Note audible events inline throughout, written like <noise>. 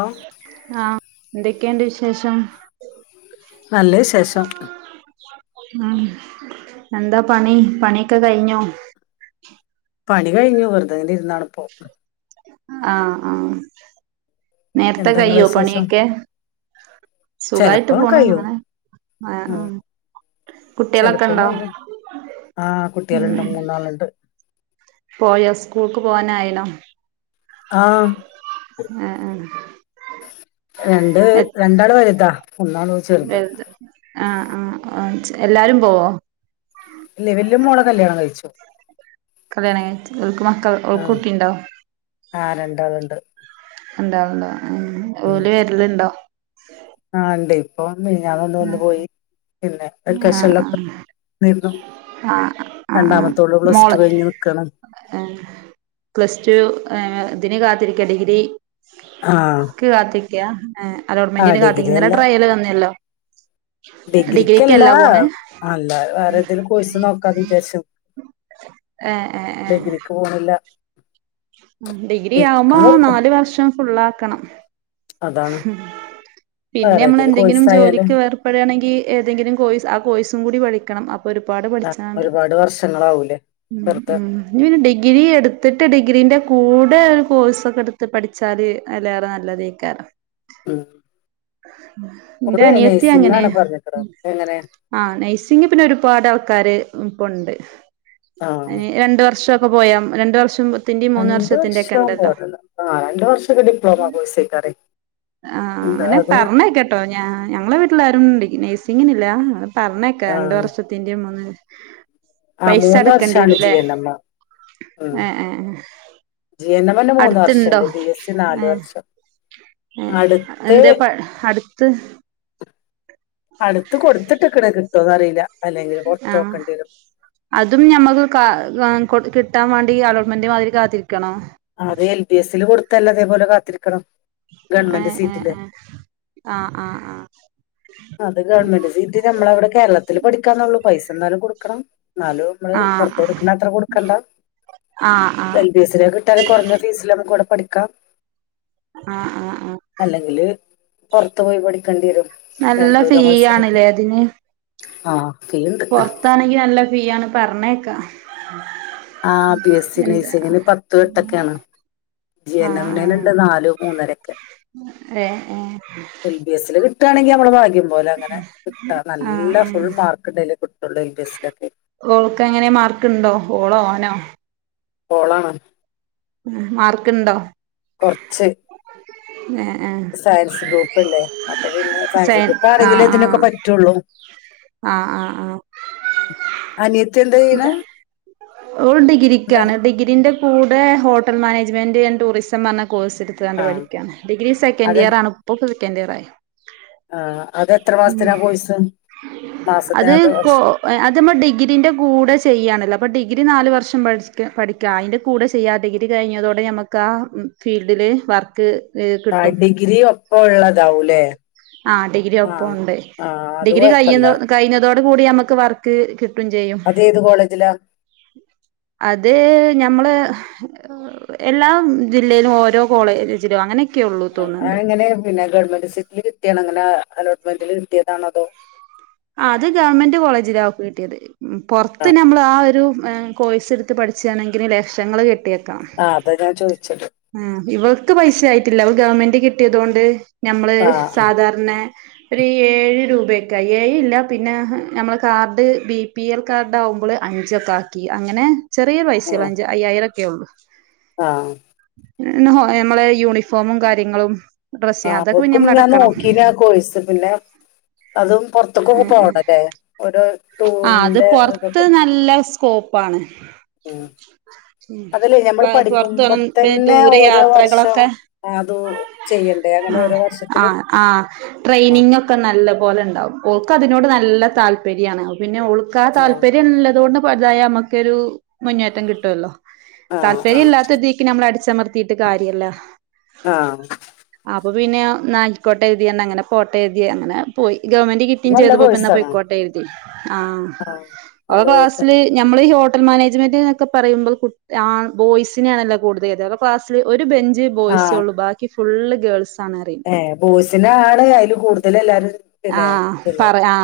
ആ ആ എന്തൊക്കെയണ്ട് വിശേഷം നല്ല വിശേഷം ഉം എന്താ പണി പണിയൊക്കെ കഴിഞ്ഞോ പണി കഴിഞ്ഞു വെറുതെ ഇങ്ങ ണപ്പോ ആ ആ നേരത്തെ എന്താ ഇങ്ങളെ കയ്യോ വിശേഷം പണിയൊക്കെ സുഖായിട്ട് ചെലപ്പോ പോണു കഴിയും അങ്ങനെ ആ ഉം ഉ കുട്ടികളൊക്കെ ചെലപ്പം ഉണ്ടോ കഴിയും ആ ഉ കുട്ടികളുണ്ട് മൂന്നാളുണ്ട് പോയോ സ്കൂൾക്ക് പോവാനായിനോ ആ ആഹ് ആഹ് രണ്ട് എത് രണ്ടാള് വലുതാ പുണ്ണാണ് ഒരു ച്ചെറുത് ആ എല്ലാരും പോവോ ഇല്ലേ വല്യമോള കല്യാണം കയിച്ചു കല്യാണം കഴിച്ചു ഓല്ക്ക് മ ആഹ് ആ രണ്ടാള്ണ്ട് ഒണ്ടാവും ണ്ടാവും ഉം ഓല് വരല്ണ്ടോ ആഹ് ഉണ്ട് ഇപ്പൊ മിനിഞ്ഞാന്നൊന്ന് ആ വന്ന് പോയി പിന്നെ ആ വെക്കേഷനിലൊക്കെ നിന്നു ആ ആ ആ രണ്ടാമത്തോള് പ്ലസ് ടു മോള് കഴിഞ്ഞ് നിക്കാണ് പ്ലസ് ടു ത്തിന് കാത്തിരിക്ക ഡിഗ്രി ആഹ് ക്യാ ഏഹ് അലോട്ട്മെന്റിന് കാത്തിന്ന് ഇന്നലെ ട്രയല് തന്നല്ലോ. ഡിഗ്രിക്കല്ല ഡിഗ്രിക്കല്ലാ. പോണ് അല്ലാതെ വേറെ പതേലും കോഴ്സ് നോക്കാന്ന് വിചാരിച്ചും. ഏഹ് ഡിഗ്രിക്ക് പോണില് ല്ല ഉം ഡിഗ്രി ആവുമ്പോ നാല് വർഷം ഫുള്ളാ ക്കണം അതാണ് പിന്നെ വേറെ ഞമ്മള് ഏതേലും എന്തെങ്കിലും കോഴ്സായാല് ജോലിക്ക് വേർപ്പെടുകയാണെങ്കി ഏതെങ്കിലും കോഴ്‌സ് ആ കോഴ്സും കൂടി പഠി ക്കണം അ പ്പൊരുപാട് പഠിച്ചാണ്ട്. ഒരുപാട് വർഷങ്ങളാവൂലേ ഉം വെറുതെ ഉം ഇഞ്പിന്നെ ഡിഗ്രി എടുത്തിട്ട് ഡിഗ്രീന്റെ കൂടെ ഒരു കോഴ്സൊക്കെട്ത്ത് പഠിച്ചാല് അതിലേറെ നല്ലതേക്കാരം ഉം ഇന്റെ ഓള് അനിയത്തി അങ്ങനെ. നഴ്സിംഗാണ് പറഞ്ഞിക്കണത് എങ്ങനെ ആഹ് നൈസിങ്ങ് പിന്നെ ഒരുപാട് ആൾക്കാര് ഇപ്പം ഉണ്ട് ആഹ് അയ്ന് രണ്ട് വർഷം പ്പെ പോയാം രണ്ട് വർഷം മു രണ്ട് വർഷം പോയത് ആ രണ്ട് വർഷൊക്കെ ഡിപ്ലോമ കോഴ്സ് ആക്കാരെ ആ അങ്ങനെ പറഞ്ഞെക്കട്ടോ ഞാ ഞങ്ങളെ വീട്ട്ലാരും ണ്ട് നേഴ്സിങ്ങിനില്ല പറഞ്ഞേക്കാ രണ്ട് ആഹ് വർഷത്തിന്റെ മുന്ന് ആഹ് പൈസ മൂന്ന് അടക്കേണ്ടി വർഷാണ് ജി വരുംലെ എൻ എം ഉം ഏ ഏ ജി, എൻ, മ്മേന്നെ മൂന്ന് വർഷംണ്ട് ബി, എസ്, നാല് വർഷം ഏ അടുത്ത് എന്തേ പ അട്ത്ത് കിട്ടോന്ന് അറീല ആ അതും ഞമ്മക്ക് കാ കൊട് കിട്ടാൻ വാണ്ടി അലോട്ട്മെന്റ് മാതിരി കാത്തിരി അത് എൽ, പി, എസ്സില് കൊട് തല്ല അതേപോലെ കാത്തിരിക്കണം ഏ ഗവൺമെന്റ് ഏ സീറ്റില് ഏ ആ ആ ആ അത് ഗവൺമെന്റ് സീറ്റ് നമ്മളവിടെ കേരളത്തില് പഠിക്കാന്നള്ളു പൈസ എന്നാലും കൊടുക്കണം എന്നാലും നമ്മള് ആഹ് പുറത്ത് ആഹ് കൊടുക്കുന്നത്ര കൊടുക്കണ്ട ആഹ് ആഹ് എൽ ബി എസിൽ കിട്ടാൽ കുറഞ്ഞ ഫീസില്ഒക്കെ കോഡ് പഠിക്കാം ആ ആ ആ പുറത്തു പോയി പഠിക്കേണ്ടി വരും നല്ല ഫീ ബാംഗ്ലൂരോ മൈസൂരൊക്കെ ആണല്ലേ അതിന് ആ ഫീ ഉണ്ട് പൊറത്താണെങ്കി നല്ല ഫി ആണ് പറഞ്ഞേക്ക ആ ബി എസ് സി നഴ്സിങ്ങിന് പത്തും എട്ടൊക്കെയണ് ജി ൻമം ആഹ് മിനെനെണ്ട് ആഹ് നാലോ മൂന്നരൊക്കെ ഏഹ് ഏഹ് എൽ ബി എസിൽ കിട്ടാണെങ്കിൽ നമ്മളെ ഭാഗ അ അ ഫുൾ മാർക്ക് ഉണ്ടെങ്കിലേ കിട്ടുള്ളൂ എൽ ബി എസിലൊക്കെ ഓൾക്ക് ഏങ്ങനെ മാർക്കുണ്ടോ ഓളോ ഓ നെ ഓളണ് മാർക്ക്ണ്ടോ കുറച്ച് ഏഹ് ഏഹ് സയൻസ് ഗ്രൂപ്പ്ല്ലേ അപ്പൊ പിന്നെ സയൻസ് സയൻ ആഹ് ഗ്രൂപ്പാണെങ്കിലും ഇതിനൊക്കെ ആഹ് പറ്റുള്ളൂ ആഹ് അനിയ ല്ല ഓൾ എന്താ ഡിഗ്രിക്കാണ് ഡിഗ്രീന്റെ കൂ ടെ ഹോട്ടൽ മാനേജ്മെന്റ് എന്റ് ടൂറിസം പറഞ്ഞ കോഴ്സ് എടുത്താണ്ട് ആ പഠിക്ക ഡിഗ്രി സെക്കൻഡ് അത് ഇയർ ആണ് ഇപ്പോകെ ക്കൻറ്റിയാരാ ആ അത് എത്ര മാസത്തിനാ കോയിസ് അത് മാസത്തിനെ കോ വർഷ അത് നമ്മൾ ഡിഗ്രീന്റെ കൂടെ ചെയ്യായാണല്ലോ അപ്പൾ ഡിഗ്രി നാല് വർഷം പഠിക്ക പഠിക്ക അതിൻ്റെ കൂടെ ചെയ്യാം ഡിഗ്രി കഴിഞ്ഞതോടെ നമുക്ക് ആ ഫീൽഡില് വർക്ക് ആ കിട്ടും ഡിഗ്രി ഒപ്പം ഉള്ള താവുലെ ആ ഡിഗ്രി ഒപ്പണ്ട് അത് ഡിഗ്രി കുഴപ്പമില്ല കഴുന്ന കഴിഞ്ഞതോടെ കൂടി നമക്ക് വർക്ക് കിട്ട് ട്ടും ചെയ്യും അത് ഏത് കോളേജിലാ അത് നഞമ്മള് എല്ലാ ജില്ലയിലും ഓരോ കോളേജിലും അങ്ങന ആഹ് അങ്ങനെ പിന്നെ <unintelligible> <unintelligible> അങ്ങനെ അലോട്ട്മെന്റില് കിട്ടയതാണോതോ ആ അത് ഗവൺമെന്റ് കോളേജിലാ അവക്ക് കിട്ടിയത് പൊറത്ത് നമ്മൾ ആ ഒരു കോഴ്സ് എടുത്ത് പഠിച്ചാണെങ്കിൽ ലക്ഷങ്ങൾ കെട്ടി ആഹ് അതാ ഞാൻ ചോദിച്ചത് ഇവൾക്ക് പൈസ ആയിട്ടില്ല <unintelligible> ഗവൺമെന്റ് കിട്ടിയതുകൊണ്ട് ഞമ്മള് ആ ആ സാധാരണ ഒരു ഏഴ് രൂപക്കെ ഏഴ് ഇല്ല പിന്നെ നമ്മളെ card B P L card ആകുമ്പോൾ അഞ്ചൊക്കെ ആക്കി അങ്ങനെ ചെറിയ പൈസേള്ള് അഞ്ച് അയ്യായിരം <unintelligible> ആഹ് <unintelligible> നമ്മളെ യൂണിഫോമും കാര്യങ്ങളും ആ ഡ്രസ്സ് അതൊക്കെ പിന്നെ അവക്കും നമ്മൾ ഞാൻ അടക്കണം നോക്കീന കോഴ്സ് പിന്നെ അതും ആഹ് അത് <unintelligible> <inaudible> <inaudible> ഉം. അതല്ലേ നമ്മൾ പുറത്ത് പഠിക്കുമ്പോ പോണ തന്നെ ദൂരയെ ഓരോ വർഷം യാത്രകളൊക്കെ അത് ചെയ്യണ്ടേ അങ്ങനെ ഓരോ ആ വർഷത്തിലും ആ ആ ട്രെയിനിങ് ഒക്കെ നല്ലപോലെ ഉണ്ടാവും ഓൾക്ക് അതിനോട് നല്ല താൽപ്പര്യം ആണ് <inaudible> <inaudible> ആ ആ <unintelligible> <inaudible> <inaudible> <inaudible> ഇപ്പൊ പിന്നെ അങ്ങനെ ആട്ടെ അങ്ങനെ പോയിരിക്കുവാ അവൻ <inaudible> <inaudible> ഇത് ഇത്തിരി നല്ല കോഴ്സാണ് ആ നല്ല കോഴ്സ് തന്നെ ആ ബോയ്സെ ഉള്ളു ബാക്കി <inaudible> ഏ പോയ്സൺ ആണ് അതില് കൂടുതൽ എല്ലാരും ആ പിന്നെ ചെല്ലുക. ആ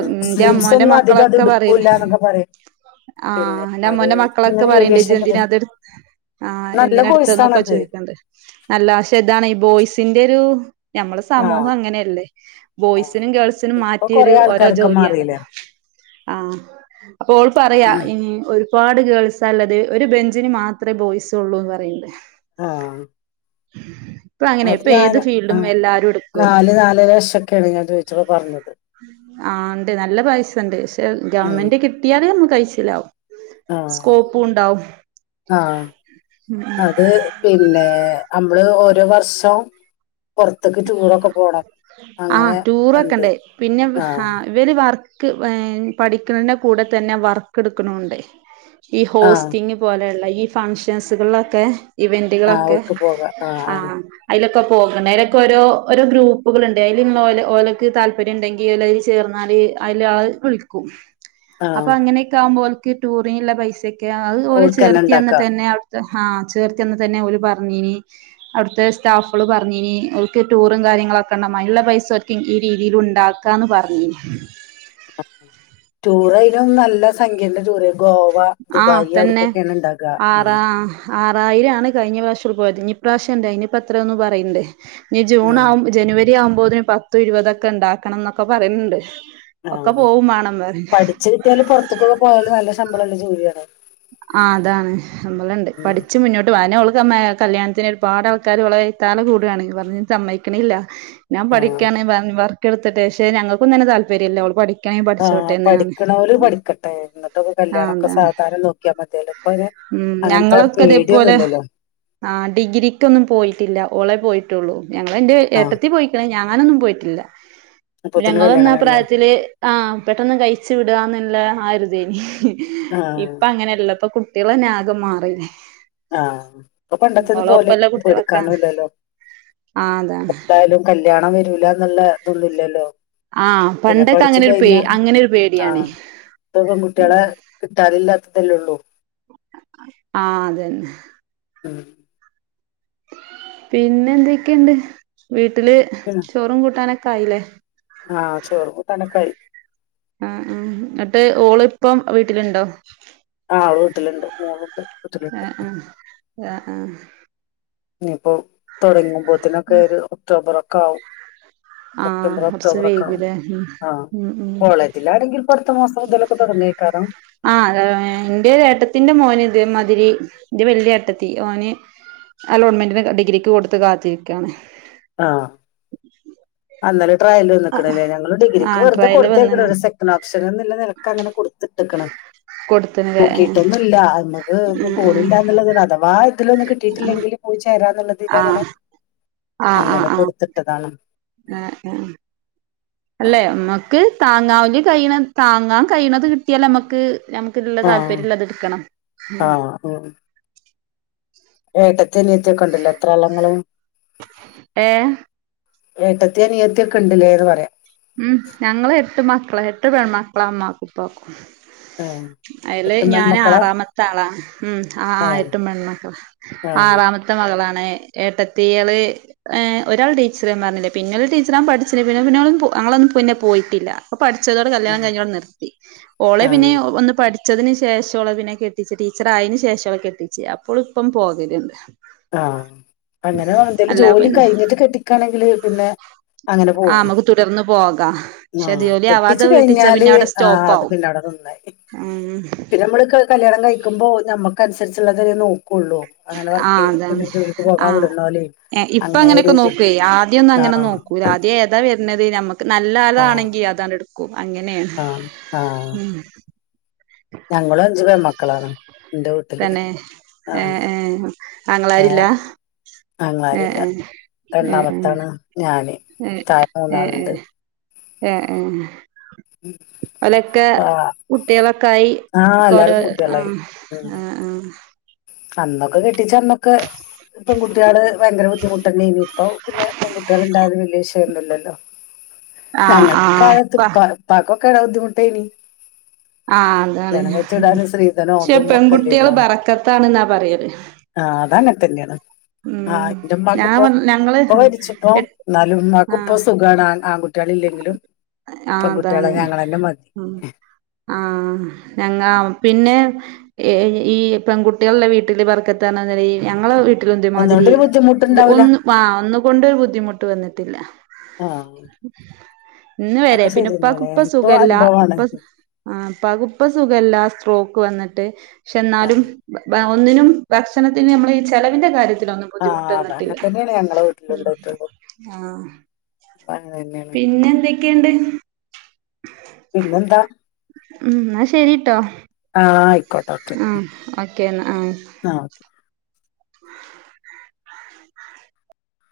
ഉം. മുസ്ലിംസ് മോന്റയ് ഒന്നും മക്കൾ അധികം അത് ഓക്കെ എടുക്കൂല എന്നൊക്കെ പറയും പിന്നെ അത് ഇങ്ങനെ പറയുന്നു ചേച്ചി ഏവിയേഷന്റെ എന്തിനാ അതു നല്ല കോഴ്സാണത് എടുത്തത് വല്ല ആവിശ്യം <inaudible> <unintelligible> <inaudible> ആ ആ ബോയ്‌സിനും, ഗേൾസിനും ഇപ്പൊ മാറ്റി കൊറേ ഒരോ ആൾക്കാരൊക്കെ ജോലി ആണ് മാറിയില്ലേ ആ അപ്പൊ ഓള് പറയുവാ ഒരുപാട് ഗേൾസ് ആ ഉള്ളത്, ഒരു ബഞ്ചിനു മാത്രമേ ബോയ്സ് ഉള്ളു എന്ന് പറയുന്നു ആഹ് ഇപ്പ അങ്ങനെ അത് ഇപ്പ ഞാൻ ഏത് ഫീൽഡും എല്ലാരും എടുക്ക്വേ ക്കെയാണ് ഞാ ചോയിച്ചപ്പോ പറഞ്ഞത് ആ ഇണ്ട് നല്ല പൈസ ഇണ്ട് ക്ഷെ ഗവൺമെന്റ് കിട്ടിയാല് കഴിച്ചിലാവും ആ ആ അത് പിന്നെ മ്മള് ഓരോ വർഷം പുറത്തേക്ക് ടൂറൊക്കെ പോണം ആ അങ്ങനെ ഉണ്ട് ടൂറൊക്കണ്ടേ പിന്നെ ആ ആഹ് ഇവര് വർ ക്ക് വേ പഠിക്കണന്റെ കൂടെ തന്നെ വർക്കെടുക്കണോണ്ട് ഈ ആഹ് ഹോസ്റ്റിങ് പോലെയുള്ള ഈ ഫംങ്ഷൻസുകളിലൊക്കെ ആഹ് ഇവന്റുകളൊക്കെ അവർക്ക് പോകാം ആഹ് ആ ആഹ് അയിലൊക്കെ പോകണേര പോരോ ഓരോ ഗ്രൂപ്പുകള്ണ്ട് അയില് മ്മള് ഓല ഓലക്ക് താല്പര്യം ഇണ്ടെങ്കില് ചേർന്നാല് അയില് വിളിക്കും അപ്പ ആഹ് അങ്ങനെയെക്കെ ആവുമ്പോൽ ക്ക് ടൂറിന്ള്ള പൈസ കെ അത്പോലെ ഓൾക്കന്നെ ചേർത്തി അന്ന ഉണ്ടാക്ക തന്നെ ഹാ ചേർത്തി അന്ന് തന്നെ ഓര് പറഞ്ഞീനി അവിടുത്തെ സ്റ്റാഫുകള് പറഞ്ഞീനി ക്ക് റ്റൂറും കാര്യങ്ങളൊക്കെ നമ്മ പൈസക്കും ഈ രീതിയിലുണ്ടാക്കാന്ന് പറഞ്ഞീനി റ്റൂറയിനും നല്ല സംഖ്യന്റെ ടൂർ ഗോവ ആ ദുബായ് അവിടക്കൊക്കെയാണ് ഇണ്ടാക്അ ആ ആറായിരാണ് കയിഞ്ഞ പ്രാവശ്യ പോയതിനി ഇനിപ്രാവശ്യം ഇണ്ട് അയിനിപ്പ എത്രയൊന്ന് പറയ്ണ്ട് നി ആഹ് ജൂണാവും ജനുവ ആവുമ്പോതിന് പത്തും ഇരുവതൊക്കെ ഇണ്ടാക്കണന്നൊക്കെ പറയണണ്ട് ആ പഠിച്ച് കിട്ടിയാല് പൊറത്ത്ക്കൊക്കെ പോയല് നല്ല ശം മ്പളൊള്ള ജോലിയാണേ ആ അതാണ് സമ്പളണ്ട് പഠിച്ച് മുന്നോട്ട് വാന അതെന്നെ <unintelligible> കല്യാണത്തിന് ഒരുപാട് ആൾക്കാരിവളെ വ്യെതാല് കൂട്വാണ് പറഞ്ഞ് സമ്മയിക്കണില്ല ഞാം ആഹ് പഠിക്കാണെ പറഞ്ഞ് പറഞ്ഞ് ട്ടി എളുത്തിട്ടേ ക്ഷെ ഞങ്ങക്കൊന്നു അയിന് താല്പര്യല്ലാ ഓള് പഠി ആ പഠിക്കണവര് പഠിക്കട്ടെ എന്നിട്ടൊക്കെ ആ കല്യാണൊക്കെ അതാണ് സാധാര നോ ഉം ഞങ്ങളൊക്കെ അതേപോലെ പേടിയൊന്നുല്ലല്ലോ ആ ഡിഗ്രിക്കൊന്നും പോയിട്ടില്ല ഓളെ പോയിട്ടുള്ളൂ ഞങ്ങള് എന്റെ ആഹ് ഏട്ടത്തി പോയിക്കണ് ഞാൻ ഞാനൊന്നും പോയിട്ടില്ല അപ്പൊത്തിന് ഞങ്ങള് വന്ന കല്യാണം ആ കഴിഞ്ഞു പ്രായത്തില് ആഹ് പെട്ടന്നു കഴിച്ചു വിടുകാന്നല്ലേ ആരുതെനി ആ അങ്ങനല്ലപ്പ കുട്ടികളന്നെ ആകെ മാറീല്ലേ ആഹ് ഇപ്പൊ പണ്ടത്തെന്നും പോലെ കുട്ടികളൊക്കെ എടുക്കാനുംല്ലല്ലോ ആ അതാണ് എപ്പളായാലും കല്യാണം വരു മില്ലാന്നുള്ള ഇതൊന്നുവില്ലല്ലോ ആഹ് പിന്നെ പണ്ടൊക്കെ പഠിച്ചു അങ്ങനെ ഒരു പേ കഴിഞ്ഞാ അങ്ങനെ ഒരു പേടിയാണ് ആഹ് ഇപ്പൊ പെൺകുട്ടികളെ കിട്ടാതില്ലാത്തതല്ലേള്ളൂ ആഹ് അതന്നെ ഉം പിന്നെ എന്തൊക്കെയുണ്ട് വീ ട്ടില് പിന്നെ ചോറും കൂട്ടാനൊക്കെ കായില്ലേ ആഹ് ചോറും കൂട്ടാനുക്കെആയി മ്ഹ് മ്ഹ് എന്നിട്ട് ഓള് ഇപ്പം വീട്ടിലുണ്ടോ ആള് വീട്ടിലുണ്ട് മോളുണ്ട് ആ വീട്ടിലുണ്ട് ആ ആ ആ ഇനീപ്പോ തൊടങ്ങും പോത്തിനൊക്കെ ഒരു ഒക്ടോബറ് ക്കാവും ആ സെപ്റ്റംബർ കുറച്ച് ഒക്ടോബർ ഒക്കെ ആവും വൈകൂലേ ഉം ആ ഉം ഉം കോളേജിലാണെങ്കിൽ പടുത്തം ആ അതെ എന്റെത് ഏട്ടത്തീന്റെ മോന് ഇതേ മാതി ഇത്തിരി ഇന്റെ വലിയേട്ടത്തി ഓന് അലോട്ട്മെന്റിന് ഡിഗ്രിക്ക് കൊടുത്ത് കാത്തിരിക്കയാണ് ആഹ് അന്നാലും പ്രായല്ലേ നിക്കണ് ഞങ്ങൾ ആ ഡിഗ്രിക്ക് വെറുതെ ട്രയല് കൊടുത്തേക്കണ്‌ വന്നിന് ഒരു സെക്കൻ ഓപ്ഷൻ എന്ന നിലക്ക് അങ്ങനെ കൊടുത്തിട്ടേക്കണ് കൊടുത്തിന് ല്ലേ നോക്കിയിട്ടൊന്നുംല്ല നമ്മുക്ക് ഫോണില്ല എന്നുള്ളത് അഥവാ ഇതിലൊന്നും കിട്ടിയിട്ടില്ലെങ്കിൽ പോയി ചേരാന്നുള്ളത് ആഹ് അങ്ങനെ കൊടുത്തിട്ടതാണ് ഏ ഏ അല്ലെ നമ്മക്ക് താങ്ങാവല് കഴിഹണത് താങ്ങാൻ കഴിയണത് കിട്ടിയാലേ നമ്മക്ക് ഞമുക്ക് ഇതിനുള്ള ആ താല്പര്യള്ളതെടുക്കണം മ് എടക്ക്‌ അനിയത്തിക്കെ ഇണ്ട് ല്ലേ എത്ര ആളാ ഇങ്ങള് ഏഹ് ഏട്ടത്തി അനിയത്തി ഒക്കെണ്ട്ലേന്ന് പറയാ ഉം ഞങ്ങള് എട്ട് മക്കളാ എട്ടു പെൺ മക്കളാ മ്മാക്കും ഇപ്പാക്കും ഏ, അയില് എട്ടും ഞാൻ പെൺമക്കളാ ആറാമത്തെ ആളാ ഉം ആ ഏ ആയെട്ടും പെൺമക്കളാ ആ ആറാമത്തെ മകളാണ് ഏട്ടത്തിയള് ഒരാൾ ടീച്ചർ പറഞ്ഞിലെ പിന്നെ ടീച്ചറാവാൻ പഠിച്ചിണ് പിന്നെ പിന്ന അങ്ങളൊന്നും പിന്നെ പോയിട്ടില്ല പഠിച്ചതോട് കല്യാണം ഉം, കഴിഞ്ഞോടെ നിർത്തി ഓളെ ആ പിന്നെ ഒന്ന് പഠി പഠിച്ചതിന് ശേഷാ ഓളെ പിന്നെ കെട്ടിച്ചേ ടീച്ചറായേന് ശേഷാ ഓളെ കെട്ടിച്ച് അപ്പോൾ ഇപ്പം ഓൾ പോകല്ണ്ട് ആഹ അങ്ങനെ എന്തേലും അല്ലാ ജോലി പിന്നെ കഴിഞ്ഞിട്ട് കെട്ടിക്കയാണെങ്കില് പിന്നെ അങ്ങനെ ആ പോകും നമുക്ക് തുടർന്ന് പോക ആ പക്ഷെ ജോലി ആവാതെ കെട്ടിച്ചു കെട്ടിച്ച കഴിഞ്ഞാല് പിന്നെ അവിടെ ആ സ്റ്റോപ്പ അത് ആവും പിന്നെ അവിടെ നന്നായി ഉം പിന്നെ നമ്മള് ക- കല്യാണം കഴിക്കുമ്പോ നമ്മുക്ക് അനുസരിച്ചുള്ളതെല്ലേ നോക്കൊള്ളൂ ആ അതാണ് ആഹ ഇപ്പൊ അങ്ങനെ ഒരു അങ്ങനെയൊക്കെ ഇത് നോക്കുവേ ആദ്യ ഒന്നും ആ അങ്ങനെ നോക്കൂ ആദ്യം ഏതാ വരുന്നത് നമ്ക്ക് നല്ല ആ നല്ലതാണെങ്കി അതണ്ട് ടുക്കും അങ്ങനെയാണ് ആ ആ ഉ ഞങ്ങളും അഞ്ച് പെൺമക്കളാ ക്കളാണ് തന്നെ ഏ ഏ ആങ്ങളാരില്ല അങ്ങളാരി ല്ല ഏഹ് ഏഹ് രണ്ടാമത്താണ് ഞാന് താഴെ മൂന്നാളുണ്ട് ആഹ ആഹ ഓലൊക്കെ ആ കുട്ടിയളൊക്ക ആയി ആ എല്ലാരും ക്കൊരോ കുട്ടികളായി ഉം അന്നൊക്കെ കെട്ടിച്ച് അന്നൊക്കെ പെൺകുട്ടികള് ഭയങ്കര ബുദ്ധിമുട്ടെന്നേനി ഇപ്പൊ പിന്നെ പെൺകുട്ടികൾ ഉണ്ടായത് വല്യ ന്നില്ലല്ലോ <inaudible> ആഹ് ആഹ് ഞങ്ങളെ ആഹ് ആഹ് ഇപ്പ കാലത്തൊക്കെ പ്പാ പ്പാക്കോ ക്കൊരു ബുദ്ധിമുട്ടേനി <unintelligible> ആഹ അതാണ് കല്യാണം കഴിച്ചു വിടാനും സ്ത്രീധനോ പക്ഷെ അതും ഒക്കെ പെൺകുട്ടികള് അല്ലേന്നാണ് ബാറക്കത്ത ആന്നാ പറയല് ഉം ആഹ ഇന്റെ ഇമ്മാക്ക് ഞാൻ ഇപ്പോ വ ഞങ്ങള് ഇപ്പ മരിച്ചിരുന്ന് എ ന്നാലും ഇമ്മാക്ക് ഇപ്പൊ ആഹ് സുഖാണ് ആൺകുട്ടിയളില്ലെങ്കിലും ആഹ് പെൺകുട്ടിയളെ അതാണ് ഞങ്ങളെന്നെ മതി ഉം ആഹ് ഞങ്ങ പിന്നെ ഈ ഇപ്പം പെൺകുട്ടിയ ഇള്ള വീട്ടിൽ ബറക്കത്താന ഞങ്ങളെ വീ തേ മാതിരി ഒന്നുകൊണ്ടൊരു ഒ ബുദ്ധിമുട്ടുണ്ടാവില്ല ആ ഒന്നുകൊണ്ടൊരു ബുദ്ധിമുട്ട് വന്നിട്ടില്ല ആ ഇന്ന് വരെ അതൊക്കെ ശരി പിന്നെ ഇപ്പാക്ക് തന്നെയാണ് ഇപ്പ എനിക്കും സുഖല്ല അനുഭവമാണ് ഇപ്പക്ക് സുഖല്ല സ്ട്രോ ക്ക് വന്നിട്ട് പക്ഷെ ആ എന്നാലും ഒന്നിനും ഭക്ഷണത്തിന് നമ്മൾ ഈ ചില ന്റെ കാര്യത്തി ഇൊന്നും ആ ബുദ്ധിമുട്ട് അത് അങ്ങനെ വന്നിട്ടില്ല തന്നെയാണ് ഞങ്ങളെ ഉ വീട്ടിലുണ്ടായിട്ടുള്ളൂ ആഹ അങ്ങനെ തന്നെയാണ് പിന്നെ എന്തൊക്കെയുണ്ട് ഉം പിന്നെന്താ? ഉം ശെരിട്ടോ ആഹ ആയിക്കോട്ടെ ഓക്കെ ആ ഓെ ഉ